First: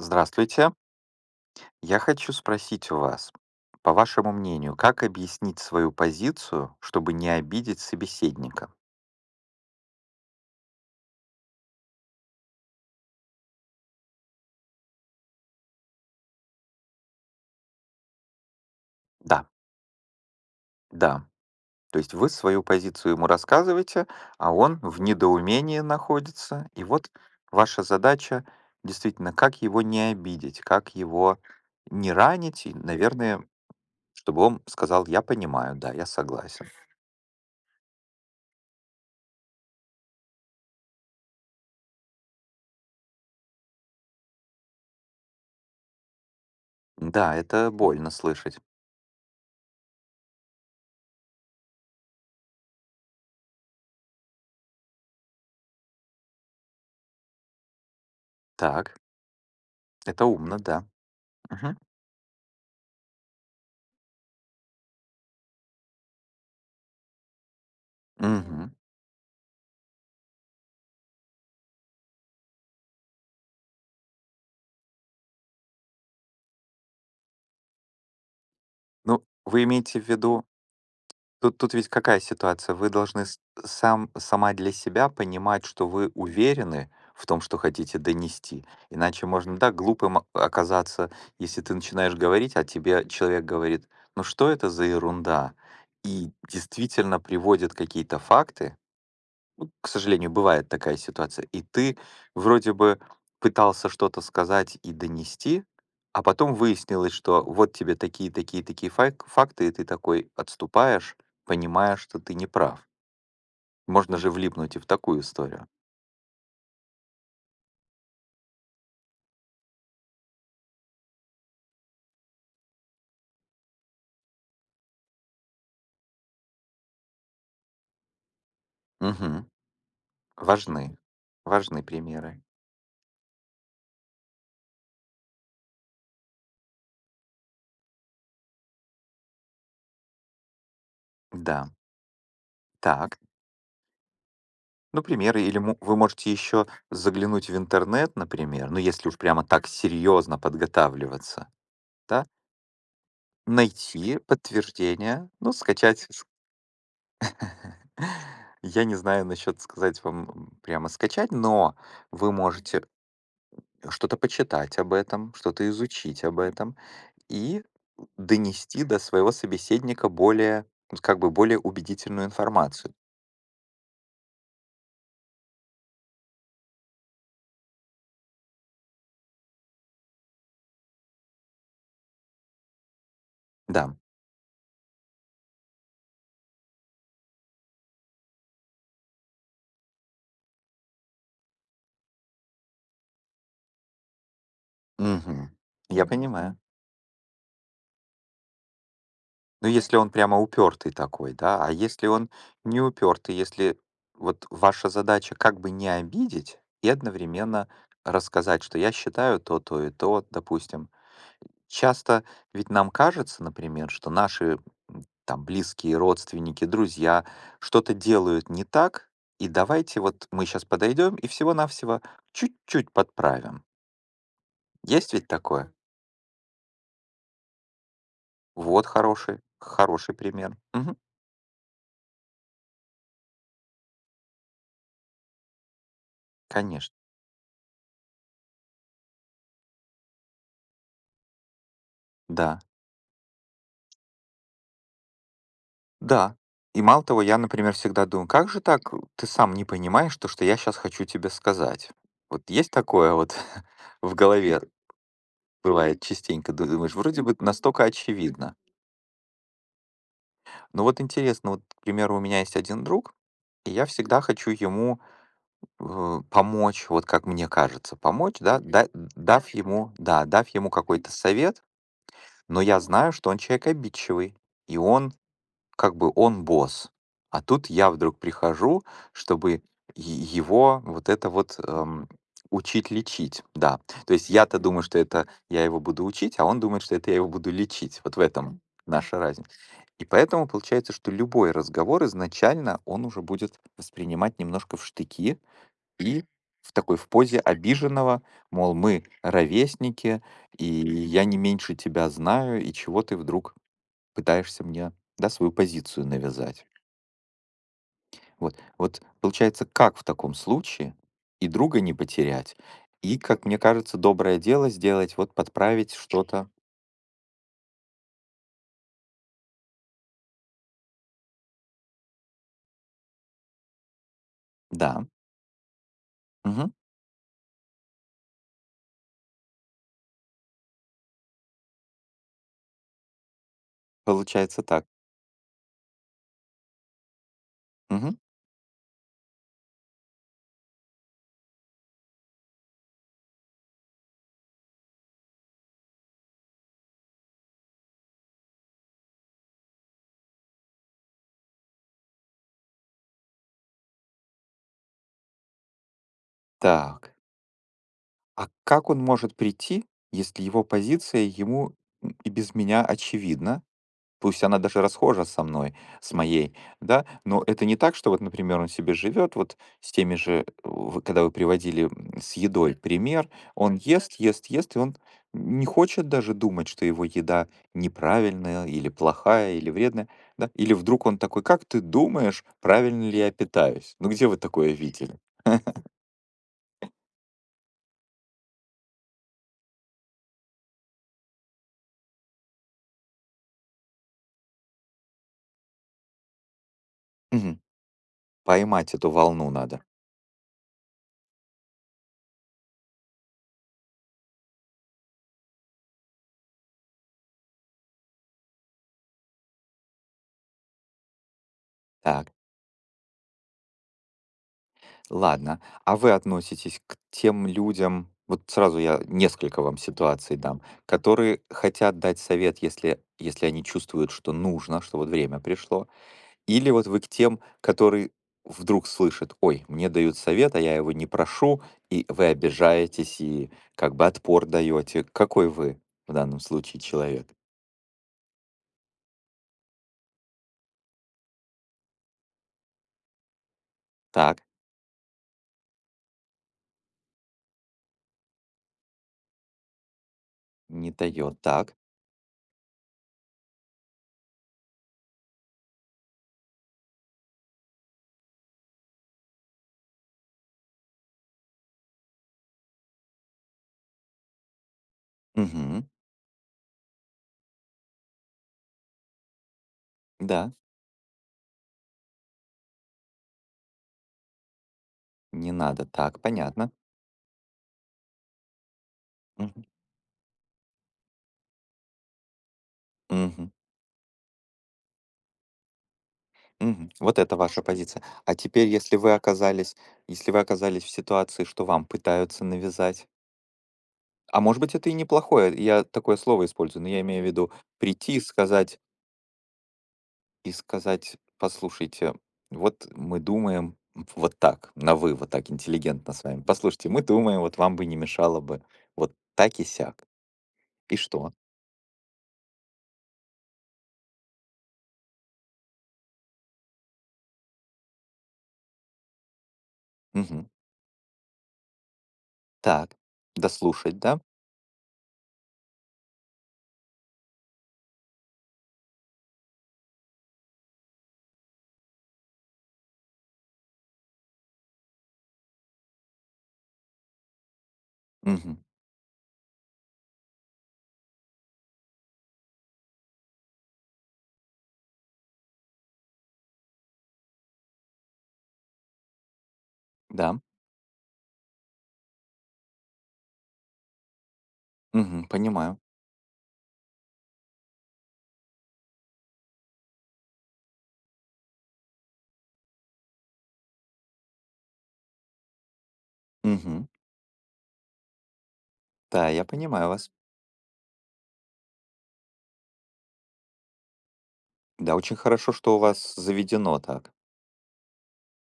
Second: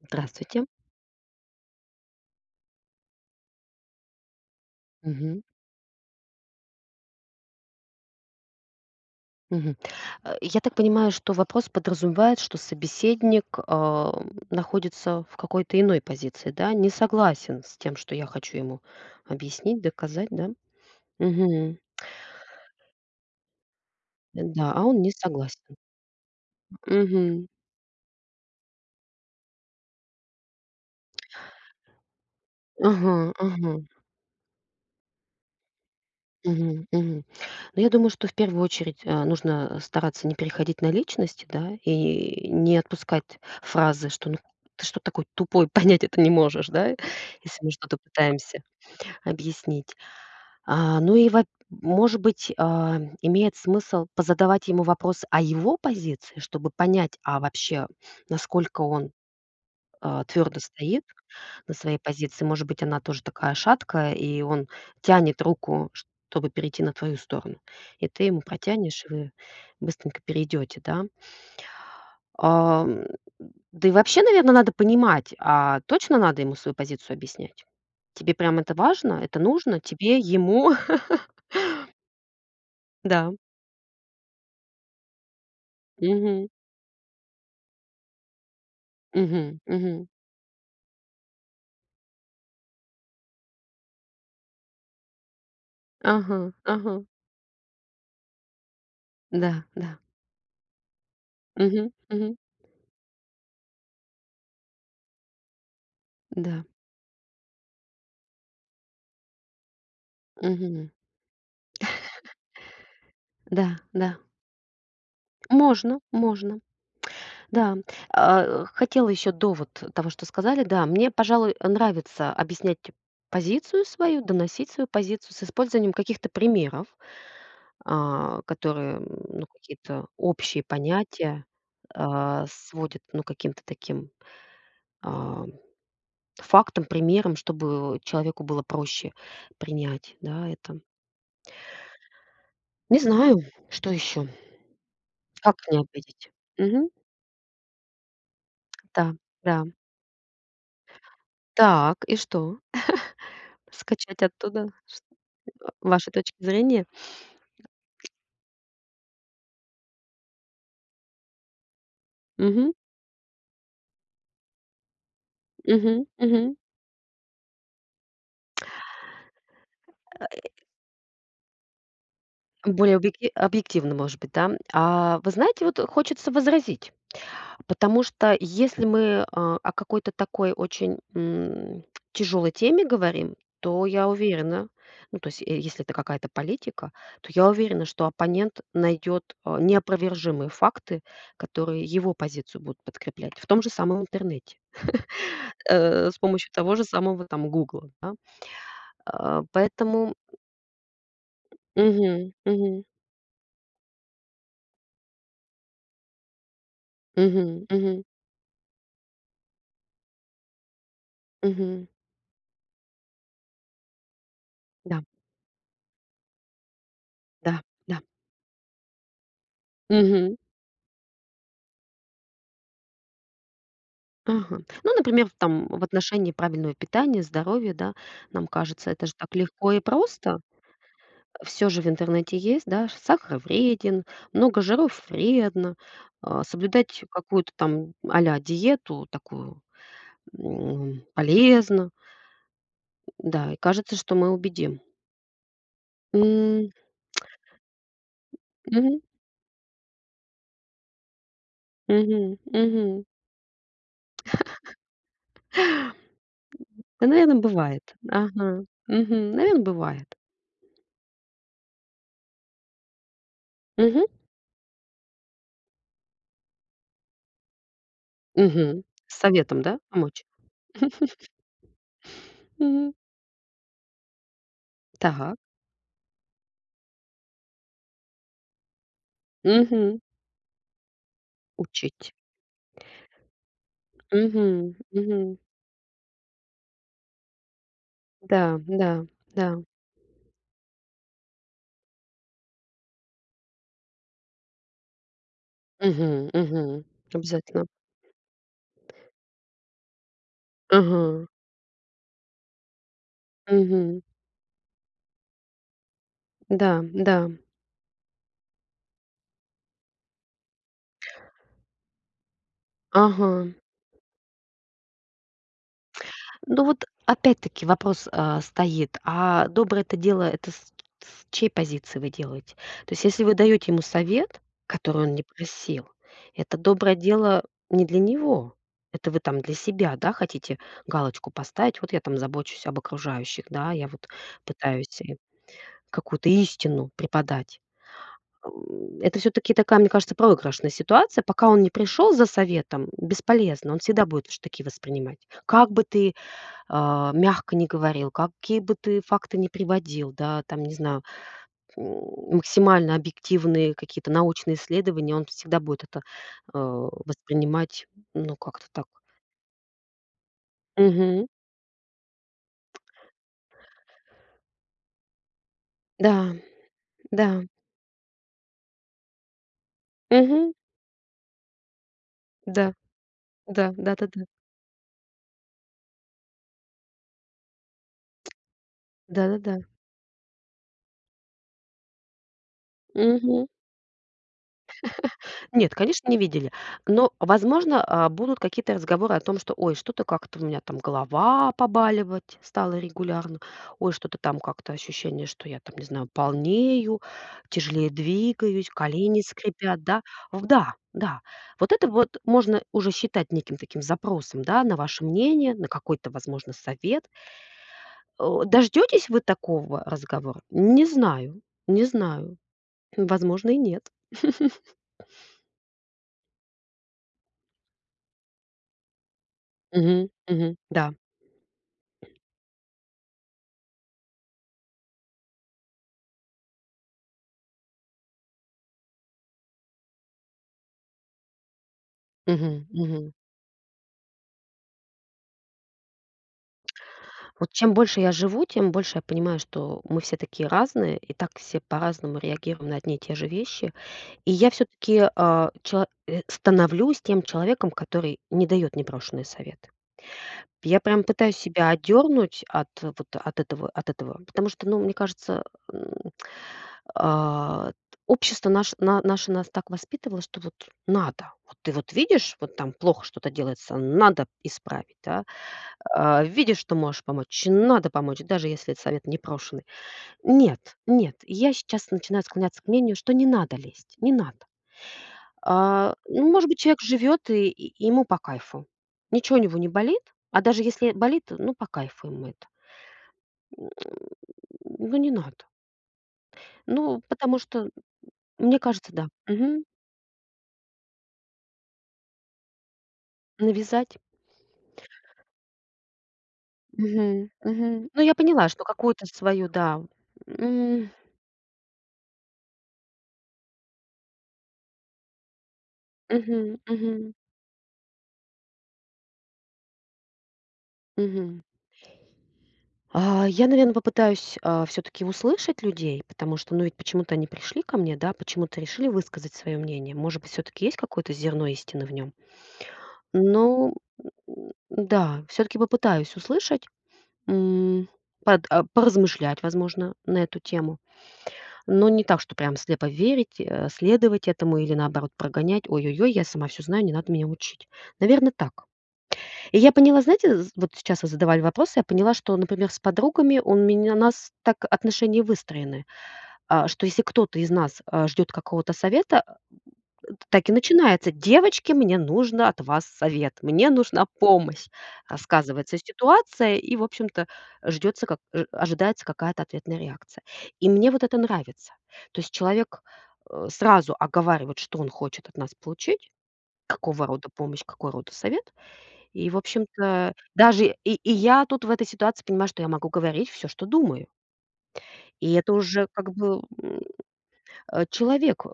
Здравствуйте. Я хочу спросить у вас, по вашему мнению, как Мгм. объяснить свою позицию, чтобы не обидеть собеседника? Мгм. Я так понимаю, что вопрос подразумевает, что собеседник, находится в какой-то иной позиции, да? Не согласен с тем, что я хочу ему Да, объяснить, доказать, да? да. Мгм. То есть вы свою позицию ему рассказываете, а Да, он а в он не согласен. недоумении находится. И вот Мгм. ваша задача действительно, как его не обидеть, как его не ранить, и, Ага, наверное, ага. чтобы он сказал, я понимаю, да, я согласен. Мгм, мгм. Но я думаю, что в первую очередь, нужно стараться не переходить на личности, да, и не отпускать фразы, что: "Ну, ты что такой тупой, понять это не можешь", да, Да, если мы это что-то больно пытаемся слышать. объяснить. Ну и во может быть, имеет смысл позадавать ему вопрос о его позиции, чтобы понять, а вообще, насколько Так, он, это умно, твердо да. стоит на Мгм. своей позиции. Может быть, она тоже такая шаткая, и он тянет руку, чтобы перейти на твою сторону. И ты ему Мгм. протянешь, и вы быстренько перейдете, да. Ам, да и вообще, наверное, надо понимать, а точно надо ему свою позицию объяснять? Тебе прям это важно, Ну, это вы нужно? имеете в Тебе, виду, ему? тут ведь какая ситуация? Вы должны Да. с сам сама для себя понимать, что вы Мгм. уверены в том, что хотите донести. Иначе можно, Мгм. да, Мгм. глупым оказаться, если ты начинаешь говорить, а тебе человек говорит: "Ну что это за ерунда?" И Ага, ага. действительно приводит какие-то факты, Да, к да. сожалению, бывает такая ситуация. И Мгм. ты Мгм. вроде бы пытался что-то сказать и донести, а потом Да. выяснилось, что вот тебе такие, такие, такие факты, и ты такой Мгм. отступаешь, понимая, что ты не прав. Да, да. Можно же влипнуть и в такую историю. Можно, можно. Да. Хотела еще до вот того, что сказали. Да, мне, пожалуй, нравится объяснять позицию свою, доносить свою позицию с использованием каких-то примеров, которые, Мгм. ну, какие-то общие Важны. понятия, Важны примеры. Сводят, ну, каким-то таким, а фактом, примером, чтобы человеку было проще принять, да, это. Да. Не Так. знаю, что еще? Ну, примеры, Как или не вы обидеть? можете еще Мгм. заглянуть в интернет, например, ну, Да, если уж прямо да. так серьезно подготавливаться, Так, и да, что? найти Скачать оттуда ш подтверждение, ну, скачать, ваши точки зрения? Я не знаю насчет сказать вам прямо скачать, но вы Мгм, можете что-то почитать об этом, что-то мгм, изучить об мгм. этом и донести до своего собеседника Э, более, ну, как бы более убедительную информацию. Более объеки объективно, может быть, да? А вы знаете, вот хочется возразить. Потому что если мы о какой-то такой очень тяжелой теме говорим, то Да. я уверена, ну то есть если это какая-то политика, то я уверена, что оппонент найдет неопровержимые факты, которые его позицию будут подкреплять в том же самом интернете, Мгм. Я с помощью понимаю. того же самого там Гугла. Да. Ну, если он Поэтому. прямо упертый такой, да, а если он Мгм, не мгм, упертый, если вот ваша задача как бы не обидеть и мгм, одновременно мгм, рассказать, что я считаю то, то и то, допустим. мгм. Часто ведь нам кажется, например, что наши Да, там близкие, родственники, друзья да, что-то да. делают не так, и давайте вот Мгм. мы сейчас подойдем и всего-навсего чуть-чуть подправим. Ага. Ну, Есть например, ведь в там такое? в отношении правильного питания, здоровья, да, нам Вот кажется, это же так хороший, легко и хороший просто. пример. Мгм. Все же в интернете есть, да, ш сахар вреден, много жиров вредно. Конечно. Соблюдать какую-то там а-ля диету такую, полезно. Да, Да, и кажется, что мы убедим. да. М, И мало того, я, например, всегда думаю, как же так, мгм, ты сам не понимаешь то, что я сейчас хочу тебе сказать. мгм, Вот есть мгм. такое вот в голове бывает частенько, думаешь, Да, вроде бы наверно, настолько бывает. очевидно. Ага. Мгм. Наверно, бывает. Ну вот интересно, вот, к примеру, у меня есть один друг, и я Мгм. всегда хочу ему помочь, вот как мне кажется, помочь, да, Мгм. да, С дав советом, да, ему, помочь? да, дав ему какой-то совет, но я Мгм. знаю, что он человек обидчивый, и он Так. как бы он босс. А тут я вдруг прихожу, чтобы Мгм. Его вот это вот Учить. учить лечить, да. То есть Мгм, я-то думаю, что мгм. это я его буду учить, а он думает, что это я его буду лечить. Вот в Да, этом да, наша да. разница. И поэтому получается, что любой разговор изначально он уже будет воспринимать немножко в штыки и Мгм, в мгм. такой в позе Обязательно. обиженного, мол, мы ровесники, и Ага. я не меньше тебя знаю, и чего ты вдруг Мгм. пытаешься мне, да, свою позицию навязать. Да, да. Вот. Вот получается, как в таком случае и друга не потерять, и, Ага. как мне кажется, доброе дело сделать, вот подправить что-то. Ну вот опять-таки вопрос, стоит: а доброе это дело — это с чьей позиции вы делаете? То есть если вы даете ему совет, который Да, он не просил, это мгм, доброе дело не для него. Это вы там для себя, да, хотите галочку поставить: "Вот я там забочусь об окружающих, да, я вот получается так. пытаюсь". Какую-то истину преподать. Мгм. Это все таки такая, мне кажется, проигрышная ситуация. Пока он не пришел за советом, бесполезно, он всегда будет штыки воспринимать. Как бы ты, мягко не говорил, какие бы ты факты не приводил, да, там, не знаю, м, максимально объективные какие-то научные исследования, он всегда будет это, Так, воспринимать, ну, а как-то так. как он может прийти, если его позиция Мгм. ему и без меня очевидна. Пусть она даже расхожа со мной, Да, с моей, да, да. но это не так, что вот, например, он себе живет вот с теми же, Мгм. вы когда вы приводили с Да, едой пример, да, он ест, да-да-да. ест, ест, и он не хочет даже думать, что его еда неправильная или плохая Да-да-да. или вредная, да, или вдруг он такой, как ты думаешь, правильно ли я питаюсь? Ну где вы такое видели? Нет, конечно, не видели. Но, возможно, будут какие-то разговоры о том, что, ой, что-то как-то у меня там голова побаливать стала регулярно, ой, что-то там как-то ощущение, что я там, не знаю, полнею, Мгм. тяжелее двигаюсь, Поймать эту колени волну скрипят, надо. да. Да, да. Вот это вот можно уже считать неким таким запросом, да, на ваше мнение, на какой-то, возможно, совет. О, дождетесь вы такого разговора? Не знаю, не Так. знаю. Возможно, и нет. Ладно. А вы относитесь к тем людям, вот сразу я несколько вам Мгм, ситуаций мгм, дам, да. которые хотят дать совет, если, если они чувствуют, что нужно, что вот время пришло? Или вот вы к тем, которые вдруг слышат, ой, мне дают совет, а я его не прошу, и вы Мгм, мгм. обижаетесь, и как бы отпор даете. Какой вы в данном случае человек? Вот чем больше я живу, тем больше я понимаю, что мы все такие разные, и так все по-разному реагируем на одни и те же вещи. И Так, я все-таки становлюсь тем человеком, который не дает непрошенные советы. Я не прям пытаюсь дает, себя так. отдернуть от вот от этого, потому что, ну, мне кажется, м, а, общество наше нас так воспитывало, что вот надо, вот ты вот видишь, вот там плохо что-то делается, надо исправить, да. Угу, Видишь, что можешь помочь, надо помочь, даже если это совет непрошеный. да, Нет, нет, я сейчас начинаю склоняться к мнению, что не надо лезть, не надо. не надо, так, Ну, может быть, понятно. человек живет, и ему по кайфу. Ничего у него не болит, а даже если болит, ну, по кайфу ему это. Угу. М, Ну, не надо. Мгм. Ну, Вот это потому ваша что, позиция. А мне теперь, кажется, если да. вы Мгм. оказались если вы оказались в ситуации, что вам пытаются навязать, Навязать. а может быть, это и неплохое, я такое слово использую, но я имею в Мгм. виду Мгм. Ну, я прийти и поняла, что сказать какую-то свою, да. и М, сказать: "Послушайте, вот мы думаем вот так". На "вы", вот так интеллигентно с мгм, вами. "Послушайте, мгм, мы думаем, вот вам бы не мешало бы вот так и сяк". И что? мгм. Я, наверное, попытаюсь все таки услышать людей, потому что, ну, ведь почему-то они пришли ко мне, да, почему-то решили высказать свое мнение. Может быть, все Мгм. таки есть какое-то зерно истины в нем. Так. Ну, Дослушать, да? Да, все таки попытаюсь услышать, м, поразмышлять, возможно, на эту тему. Но не так, что прям слепо верить, следовать этому или, наоборот, прогонять: "Ой-ой-ой, я сама все знаю, не надо меня учить". Наверное, Мгм. так. И я поняла, знаете, з вот сейчас вы задавали вопрос, я поняла, что, например, с подругами у нас так отношения выстроены, что если кто-то из нас, ждет какого-то совета, Да. так и начинается: "Девочки, мне нужно от вас совет, мне нужна помощь". Мгм. Рассказывается Понимаю. ситуация и, в общем-то, ждется, ожидается какая-то ответная реакция. И мне вот это нравится. То есть человек, сразу оговаривает, что он хочет от нас получить, Мгм. какого рода помощь, какой рода совет. Да, И, в я понимаю вас. общем-то, даже и я тут в этой ситуации понимаю, что я могу говорить все, что думаю. Да, очень И хорошо, это что у уже как вас бы, заведено так. Человек,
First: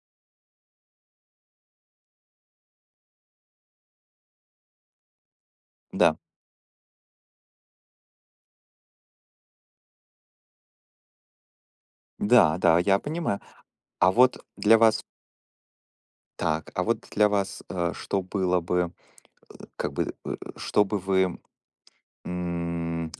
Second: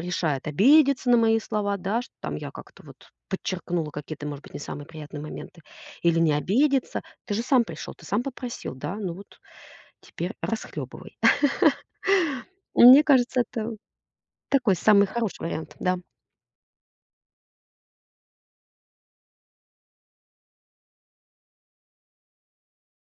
решает, обидеться на мои слова, да, что там я как-то вот подчеркнула какие-то, может быть, не самые приятные моменты, Да, или не обидеться. Ты же сам пришел, ты сам попросил, да, ну вот теперь расхлебывай. да, да, я Мне понимаю. кажется, это А вот такой для вас самый хороший вариант, да. так, а вот для вас, что было бы, как бы, что бы вы, м,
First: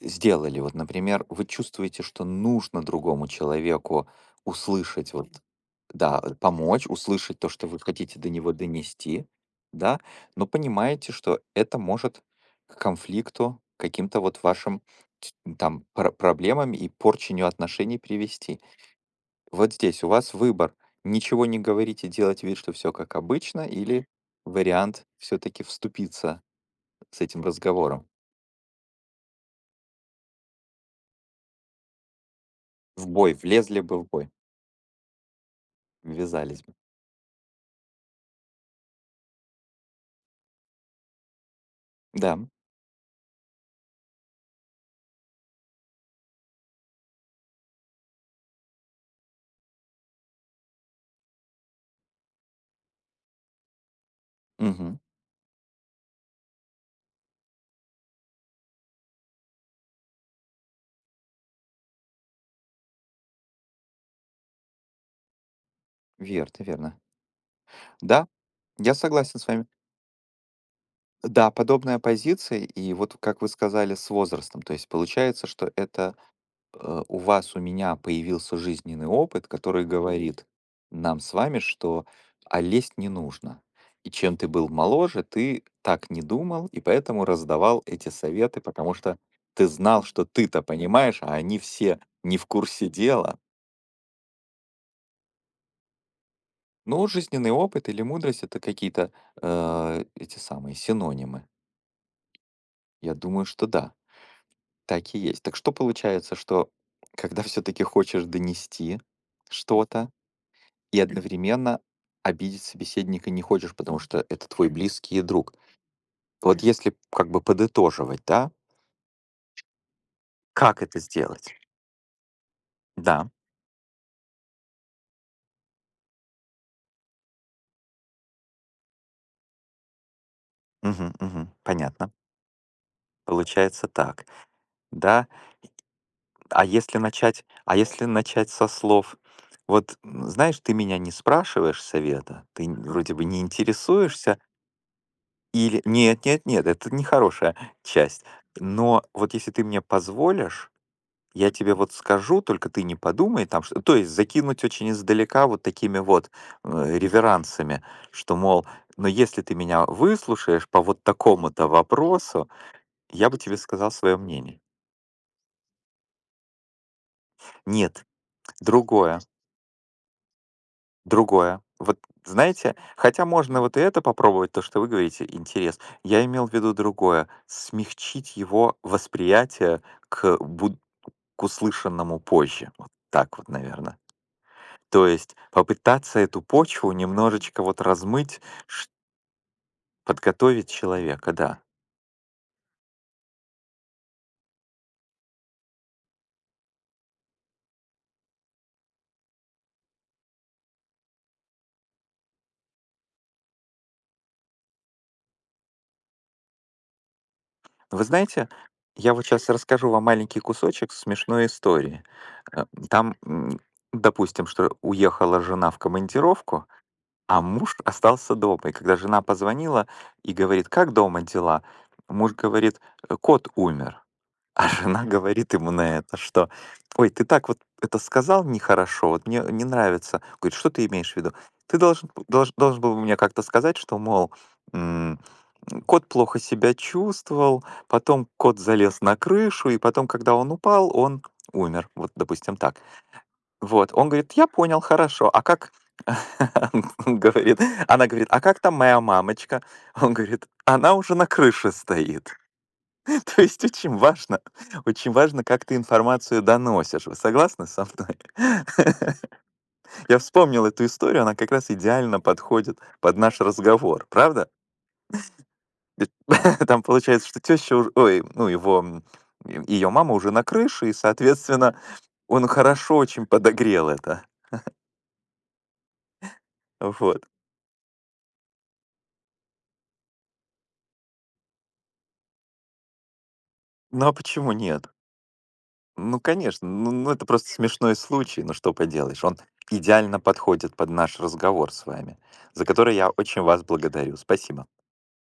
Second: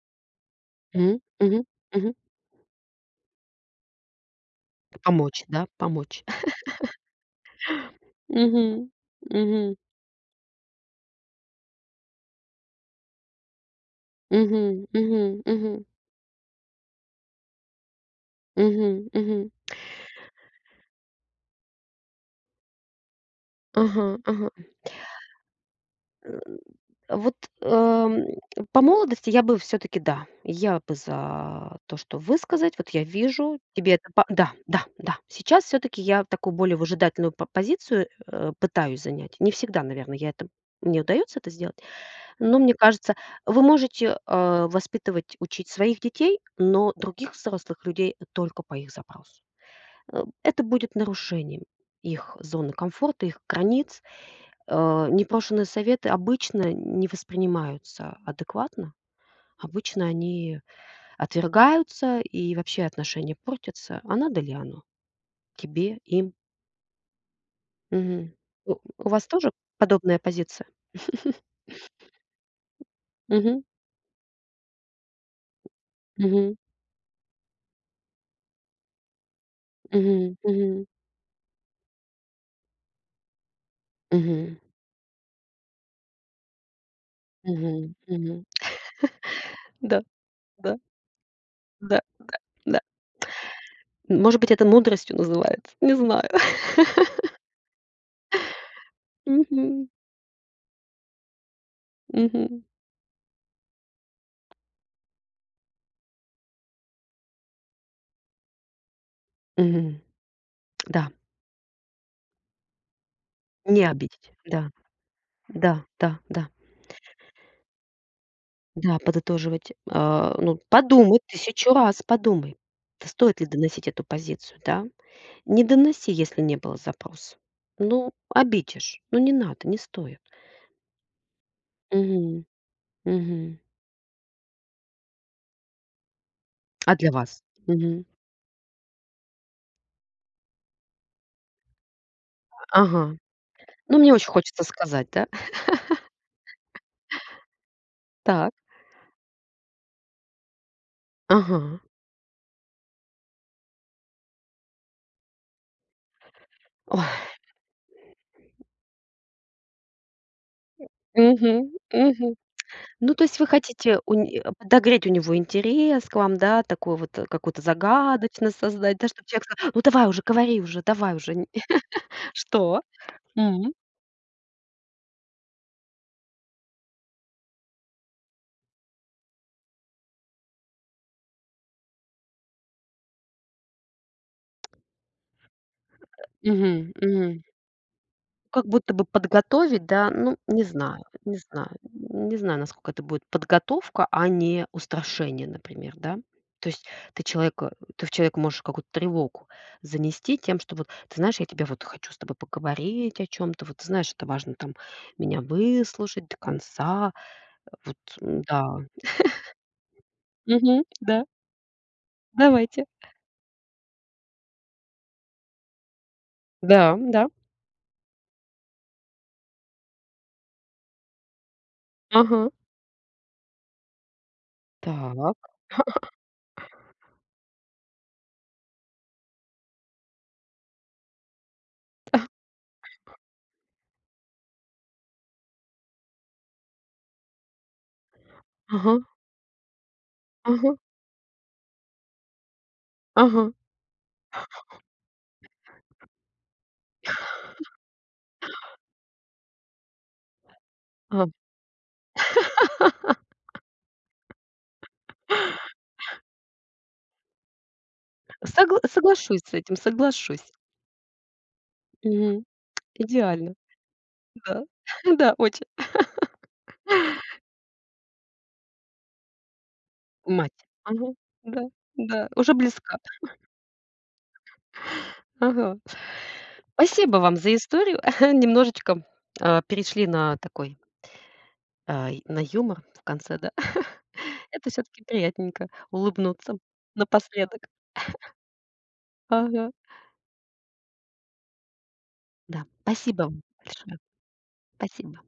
сделали? Вот, Мгм, например, вы мгм, чувствуете, мгм. что нужно другому человеку услышать, вот, Помочь, да, да, помочь. Помочь, услышать то, что вы хотите до него Мгм, донести, мгм. да, но понимаете, что это может к конфликту, к каким-то вот Мгм, вашим мгм, мгм, там проблемам и порчению отношений привести. мгм, мгм. Вот здесь у вас выбор. Ничего не говорить и делать вид, что все как обычно, Ага, или ага. вариант все-таки Э, вступиться с вот, этим разговором. эм, по молодости я бы все таки да, я бы за то, что высказать. Вот я В бой, вижу, влезли тебе бы в это па бой, да, да, да. Сейчас все таки я такую ввязались бы. более выжидательную по позицию, пытаюсь занять. Не всегда, наверное, я это мне удается это сделать, Да, но мне кажется, вы можете, воспитывать, учить своих детей, но других взрослых людей только по их запросу. Это будет нарушением их зоны комфорта, их границ. мгм. Непрошеные советы обычно не воспринимаются адекватно. Обычно они отвергаются и вообще отношения портятся. А надо ли оно? Тебе, им? Верно, верно. Да, Мгм. У я у вас согласен с тоже вами. подобная позиция? Да, подобная позиция, и вот как вы Мгм. сказали, с возрастом. То есть получается, что это Мгм. У вас, у меня появился жизненный опыт, который Мгм. говорит Мгм. нам с вами, что а лезть не нужно. И чем ты Мгм. был моложе, ты так не думал, и поэтому раздавал Мгм. эти Мгм. советы, потому что ты Да, знал, что ты-то да, понимаешь, а они все да, не в да. курсе дела. Может быть, это мудростью называется? Не знаю. Ну, жизненный опыт или мудрость — это какие-то Мгм. Эти самые синонимы. Мгм. Я думаю, что да, так и есть. Так что получается, что когда все-таки хочешь донести Мгм. что-то и Да. одновременно обидеть собеседника не хочешь, Не потому что обидеть. это твой Да, близкий и друг. да, да, да. Вот если как бы подытоживать, да, Да, подытоживать, ну, как это подумай, сделать? тысячу раз подумай, т Да, стоит ли доносить эту позицию, да. Не доноси, если не было запроса. Ну, обидишь. Ну, не надо, не стоит. мгм, мгм, понятно. Мгм, мгм. Получается так. Да. А А если для начать вас? а Мгм. если начать со слов: "Вот, знаешь, ты меня не спрашиваешь совета, ты н вроде Ага. бы не Ну, мне очень интересуешься" хочется сказать, да? или "Нет, нет, нет, это нехорошая часть, Так. но вот если ты мне позволишь, я Ага. тебе вот скажу, только ты не подумай там что". То есть закинуть очень издалека вот такими вот, Ой. реверансами, что, мол, но если ты меня выслушаешь по вот такому-то Мгм, мгм. вопросу, Ну, то я бы есть вы тебе сказал хотите у свое не э, мнение. подогреть у него интерес к вам, да, такую вот, какую-то Нет, загадочность создать, да, другое. чтобы человек сказал: "Ну, давай уже, говори уже, давай уже". Другое. Вот знаете, Что? хотя можно М. вот и это попробовать, то, что вы говорите, интерес. Я имел в виду другое. Смягчить его восприятие к, к услышанному позже. Вот так вот, наверное. То есть попытаться эту Мгм, почву мгм. немножечко вот размыть, Как ш- будто бы подготовить, да, ну, не подготовить знаю, человека, не да. знаю, не знаю, насколько это будет подготовка, а не устрашение, например, да. То есть ты в человека можешь какую-то тревогу занести тем, что вот, ты знаешь, я тебя вот хочу с тобой поговорить о чем-то, вот ты знаешь, это важно там меня выслушать до конца, вот, Вы знаете, да. я вот сейчас расскажу вам маленький Мгм. кусочек Да, смешной истории. Давайте. Там, допустим, что уехала жена в командировку, Да, да. а муж остался дома. И когда жена позвонила и говорит: "Как дома дела?" Муж Ага. говорит: Кот умер". Жена Так. говорит ему на это, что: "Ой, ты так вот это сказал нехорошо, вот мне не нравится". Говорит: "Что ты имеешь в виду?" "Ты должен был мне как-то сказать, что, мол, м, кот плохо себя чувствовал, потом кот Ага, залез на крышу, и потом, когда он ага, упал, он умер". Вот, допустим, так. ага, Вот. Он говорит: "Я понял, хорошо. А как" он говорит, она говорит: "А как там моя мамочка?" Он говорит: "Она уже на ага. крыше стоит". То есть очень важно, как ты информацию доносишь. Вы согласны со мной? Соглашусь с этим, Я соглашусь. вспомнил эту историю, она как раз идеально Мгм. подходит под наш Идеально, разговор, правда? да. Да, очень. Там получается, что теща уж ой, ну, его, м, ее мама уже на Мать. крыше, и, Ага. Да, соответственно, да, он уже хорошо близка. очень подогрел это. Ага. Спасибо Вот. вам за историю. Немножечко, перешли на такой, а, й на юмор в конце, да. Ну, а почему Это все нет? таки приятненько Ну, улыбнуться конечно, это просто напоследок. смешной случай, ну что поделаешь. Он Ага. идеально подходит под наш разговор с вами, за Да, который я спасибо вам очень вас большое. благодарю. Спасибо. Спасибо.